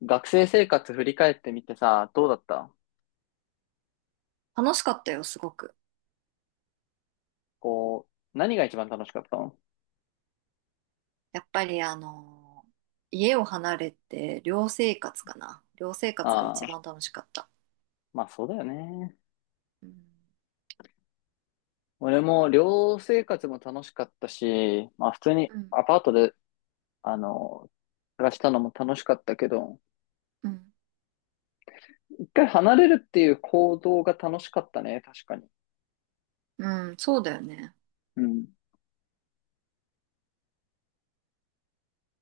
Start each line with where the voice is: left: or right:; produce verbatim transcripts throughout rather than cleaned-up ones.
left: 学生生活振り返ってみてさ、どうだった？
right: 楽しかったよ、すごく。
left: こう、何が一番楽しかったの？
right: やっぱりあのー家を離れて寮生活かな。寮生活が
left: ああ
right: 一
left: ー、
right: 番楽しかった。
left: まあそうだよね。
right: うん、
left: 俺も寮生活も楽しかったし、まあ普通に
right: うん、
left: アパートで、あの、暮らしたのも楽しかったけど、
right: うん、
left: 一回離れるっていう行動が楽しかったね、確かに。
right: うん、そうだよね。
left: うん。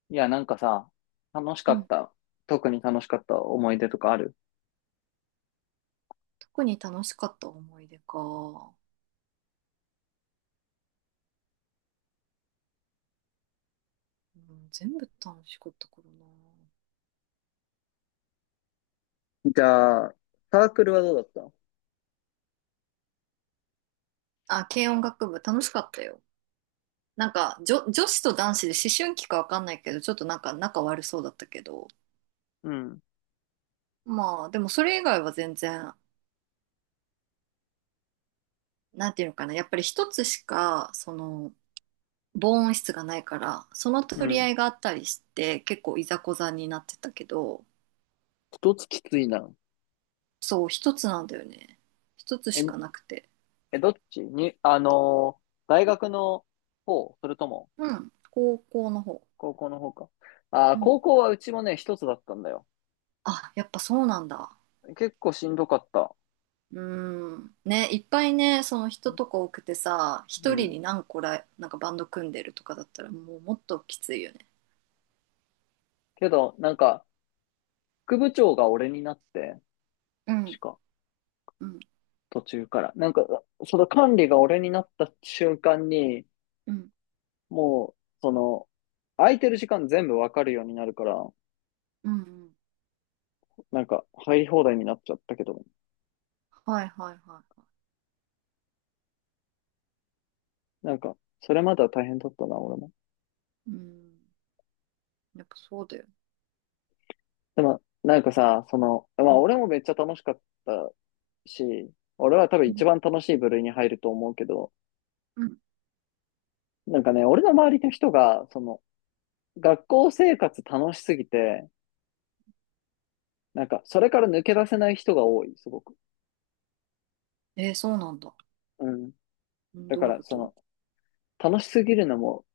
left: いや、なんかさ、楽し
right: う
left: かっ
right: ん。
left: た。特に楽しかった思い出とかある？
right: 特に楽しかった思い出か。うん、全部楽しかったからな。
left: じゃあ、サークルはどうだった？
right: あ、軽音楽部楽しかったよ。なんか、女、女子と男子で思春期かわかんないけど、ちょっとなんか仲悪そうだったけど。
left: うん。
right: まあ、でもそれ以外は全然、なんていうのかな。やっぱり一つしか、その、防音室がないからその
left: う
right: 取り合
left: ん。
right: いがあったりして結構いざこざになってたけど、
left: 一つきついな。
right: そう一つなんだよね。一つ
left: え、
right: しかなくて。
left: え、どっちに、あのー大学の方、それとも、
right: うん、高校の方。
left: 高校の方か。あ
right: う
left: ー、
right: ん、
left: 高校はうちもね、一つだったんだよ。
right: あやっぱそうなんだ。
left: 結構しんどかった。
right: うんね、いっぱいね、その人とか多くてさ、
left: う
right: 一人
left: ん。
right: に何個ら、なんかバンド組んでるとかだったらもうもっときついよね。
left: けど、なんか、副部長が俺になって、
right: う
left: し
right: ん、
left: か、
right: うん、
left: 途中から。なんか、その管理が俺になった瞬間に、
right: うん、
left: もう、その、空いてる時間全部わかるようになるから、
right: うん、うん、
left: なんか、入り放題になっちゃったけど、
right: はいはいはいは
left: なんか、それまでは大変だったな、俺も。
right: い。うん、やっぱそうだよね。
left: でも、なんかさ、その、ま
right: う
left: あ
right: ん、
left: 俺もめっちゃ楽しかったし、俺は多分
right: う
left: 一
right: ん、
left: 番楽しい部類に入ると思うけど、
right: うん、
left: なんかね、俺の周りの人が、その、学校生活楽しすぎて、なんか、それから抜け出せない人が多い、すごく。
right: えーそうなんだ。
left: うん。
right: うん、
left: だ
right: ど
left: か
right: ういう
left: ら、
right: こ
left: そ
right: と。
left: の、楽しすぎるのも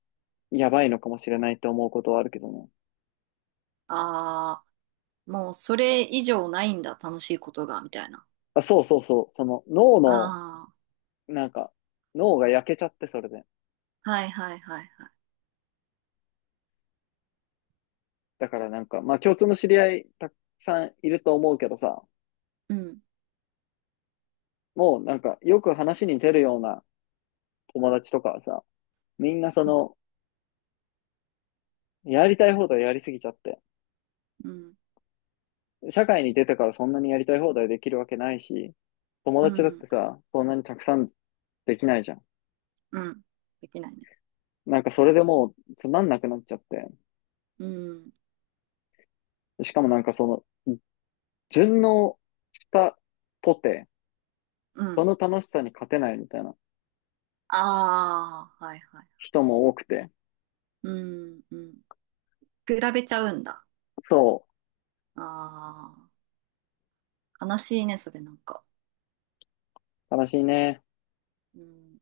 left: やばいのかもしれないって思うことはあるけどね。
right: ああ、もうそれ以上ないんだ、楽しいことが、みたいな。
left: あ、そうそうそう、その、脳の、
right: あ
left: なんか、脳が焼けちゃって、それで。
right: あ、はいはいはいはい。
left: だからなんか、まあ共通の知り合いたくさんいると思うけどさ、
right: うん、
left: もうなんかよく話に出るような友達とかはさ、みんなそ
right: うん、
left: の、やりたい放題やりすぎちゃって。
right: うん、
left: 社会に出てからそんなにやりたい放題できるわけないし、友
right: う
left: 達だって
right: ん、
left: さ、そんなにたくさんできないじゃん。
right: うん。できないね。
left: なんかそれでもうつまんなくなっちゃって。
right: うん、
left: しかもなんかその、順応したとて、
right: う
left: そ
right: ん。
left: の楽しさに勝てないみたいな
right: ああ、はいはい。
left: 人も多くて。
right: うん、うん。比べちゃうんだ。
left: そ
right: ああ、悲しいね、それなんか。
left: う、悲しいね。
right: うん。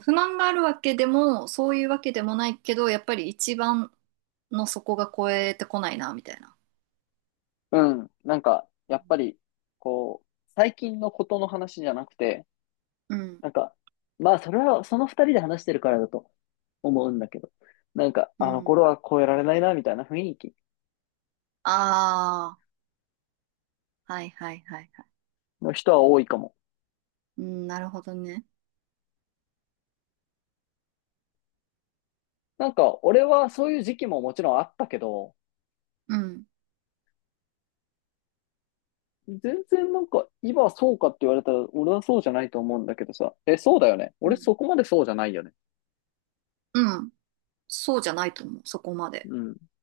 right: 不満があるわけでも、そういうわけでもないけど、やっぱり一番の底が超えてこないな、みたいな。
left: うん。なんか、やっぱり、こう、最近のことの話じゃなくて、
right: うん、
left: なんか、まあ、それは、その二人で話してるからだと思うんだけど、なんか、
right: う
left: あの
right: ん。
left: 頃は超えられないな、みたいな雰囲気
right: あ、はいはいはいはい。
left: の人は多いかも。
right: うん、なるほどね。
left: なんか、俺はそういう時期ももちろんあったけど、
right: うん。
left: 全然なんか、今はそうかって言われたら、俺はそうじゃないと思うんだけどさ、え、そうだよね。
right: う
left: 俺
right: ん。
left: そこまでそうじゃないよね。
right: うん。そうじゃないと思う。そこまで。
left: うん。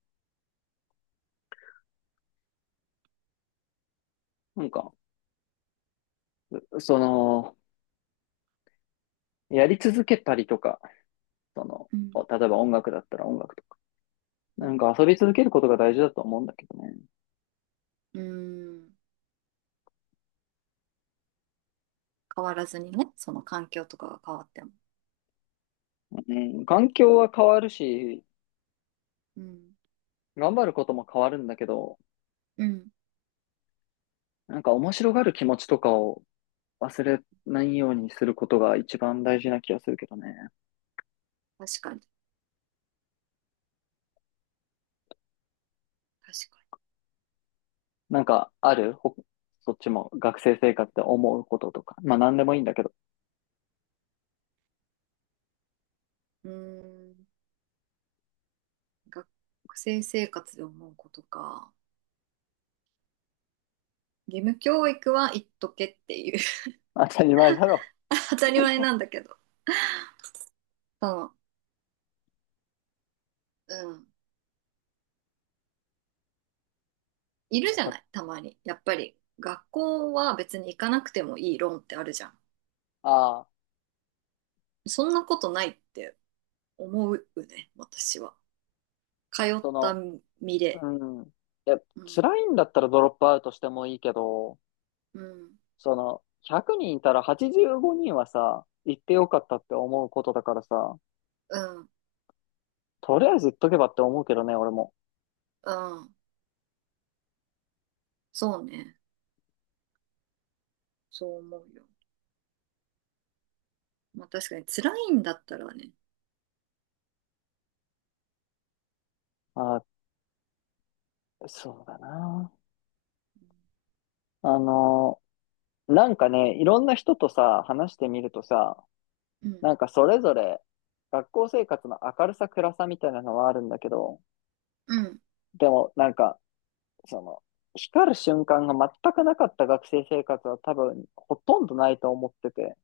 left: なんか、その、やり続けたりとか、その、
right: うん。
left: 例えば音楽だったら音楽とか、
right: う
left: なん
right: ん。
left: か遊び続けることが大事だと思うんだけどね。
right: うん。変わらずにね。その環境とかが変わっても。
left: うん、環境は変わるし、
right: うん。
left: 頑張ることも変わるんだけど、
right: うん。
left: なんか面白がる気持ちとかを忘れないようにすることが一番大事な気がするけどね。
right: 確かに。確か
left: なんかあるほそっちも学生生活で思うこととか。まあ何でもいいんだけど。
right: に。うん。学生生活で思うことか。義務教育は言っとけっていう。
left: 当たり前だろ。
right: 当たり前なんだけど。その、うん。いる
left: やっ
right: じゃ
left: ぱ、
right: ない。たまに。やっぱり。学校は別に行かなくてもいい論ってあるじゃん。
left: ああ、
right: そんなことないって思うね、私は。通っ
left: そ
right: た
left: の、
right: 身
left: う
right: で。
left: ん。いや、
right: うん、
left: 辛いんだったらドロップアウトしてもいいけど、
right: うん、
left: その、ひゃくにんいたらはちじゅうごにんはさ、行ってよかったって思うことだからさ、
right: うん、
left: とりあえず言っとけばって思うけどね、俺も。
right: うん。そうね。そう思うよ。まあ確かに辛いんだったらね。
left: ああ、そうだな。
right: う
left: あのなんかね、いろんな人とさ、話してみるとさ、なん
right: ん、
left: かそれぞれ学校生活の明るさ暗さみたいなのはあるんだけど、
right: うん、うん、
left: でもなんか、その、光る瞬間が全くなかった学生生活は多分ほとんどないと思ってて、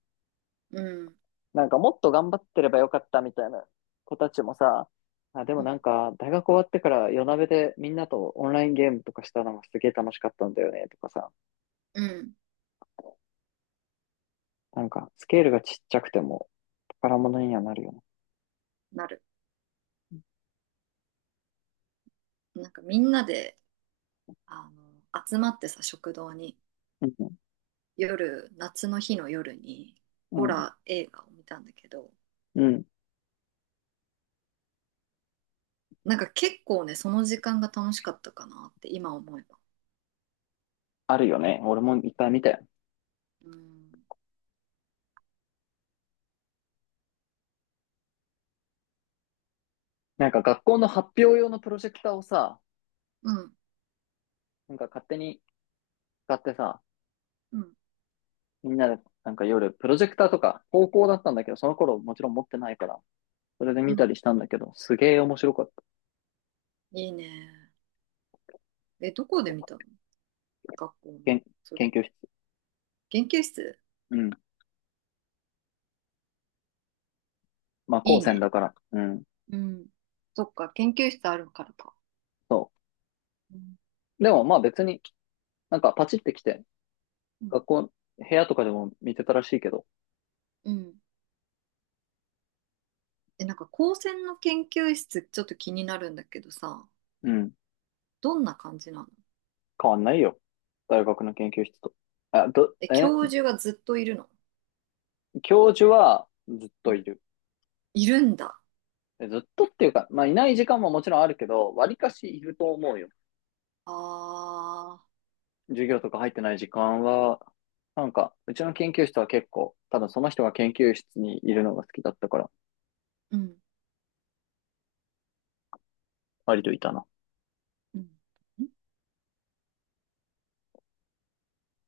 right: うん、
left: なんかもっと頑張ってればよかったみたいな子たちもさ、あ、でもなんか大学終わってから夜なべでみんなとオンラインゲームとかしたのがすげえ楽しかったんだよねとかさ、
right: うん、
left: なんかスケールがちっちゃくても宝
right: うん、
left: 物にはなるよね。
right: なる。なんかみんなで、あの、集まってさ、食堂に、
left: うん
right: 夜、夏の日の夜に、
left: う
right: ホ
left: ん、
right: ラー映画を見たんだけど、
left: うん。
right: なんか結構ね、その時間が楽しかったかなって今思えば。
left: あるよね。俺もいっぱい見たよ。
right: うん、
left: なんか学校の発表用のプロジェクターをさ、
right: うん、
left: なんか勝手に使ってさ、
right: うん、
left: みんなでなんか夜、プロジェクターとか、高校だったんだけど、その頃もちろん持ってないから、それで
right: う
left: 見た
right: ん。
left: りしたんだけど、すげえ面白かった。
right: いいね。え、どこで見たの。学校の。
left: けん
right: そ
left: 研
right: れ。
left: 究室。
right: 研究室。
left: うん。まあ、
right: い
left: 高
right: い
left: 専だ
right: ね。
left: から。うん。
right: うん。そっか、研究室あるからか。
left: そ
right: うん。
left: う。でもまあ別に、なんかパチってきて、
right: うん。
left: 学校、部屋とかでも見てたらしいけど、
right: うん、え、なんか高専の研究室ちょっと気になるんだけどさ、
left: うん。
right: どんな感じなの。
left: 変わんないよ。大学の研究室と。あ、ど、
right: え、
left: え、
right: 教授がずっといるの。
left: 教授はずっ
right: う
left: と
right: ん、
left: いる。
right: いるんだ。
left: ずっとっていうか、まあ、いない時間ももちろんあるけど、わりかしいると思うよ。
right: ああ、
left: 授業とか入ってない時間は、なんか、うちの研究室は結構、多分その人が研究室にいるのが好きだったから、
right: うん、
left: 割といたな。
right: うん、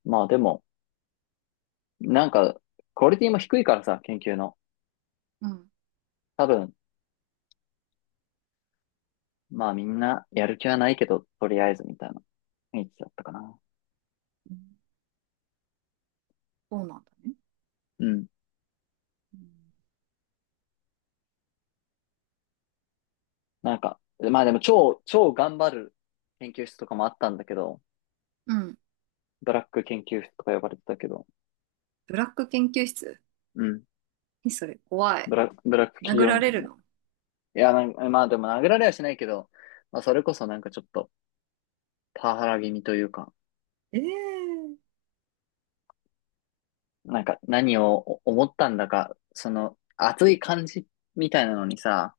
left: まあでも、なんか、クオリティも低いからさ、研究の。
right: うん、
left: 多分、まあみんなやる気はないけど、とりあえずみたいな雰囲気だったかな。
right: うん、そうなんだね。
left: うん。
right: うん、
left: なんか、まあでも超、超頑張る研究室とかもあったんだけど、
right: うん。
left: ブラック研究室とか呼ばれてたけど、
right: ブラック研究室。
left: うん。
right: え、それ怖
left: ブ
right: い。
left: ラ、ブラック企
right: 殴
left: 業
right: ら
left: みた
right: れ
left: い
right: る
left: な。
right: の。
left: いや、なんか、まあでも殴られはしないけど、まあそれこそなんかちょっとパワハラ気味というか、
right: ええー。
left: なんか何を思ったんだか、その熱い感じみたいなのにさ、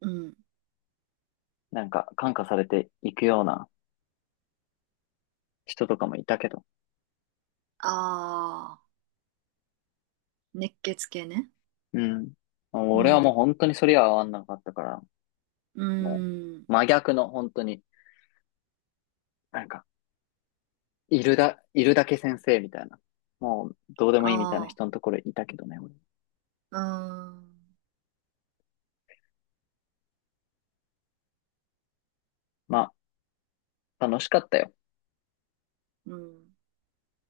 right: うん。
left: なんか感化されていくような人とかもいたけど、
right: ああ、熱血系ね。
left: うん。
right: う
left: 俺はもう
right: ん。
left: 本当にそれは合わんなかったから、
right: う
left: も
right: ん。
left: う真逆の本当に、なんか、いるだ、いるだけ先生みたいな、もうどうでもいいみたいな
right: あ
left: 人のところにいたけどね、俺、
right: あ、うん。
left: まあ楽しかったよ。
right: うん。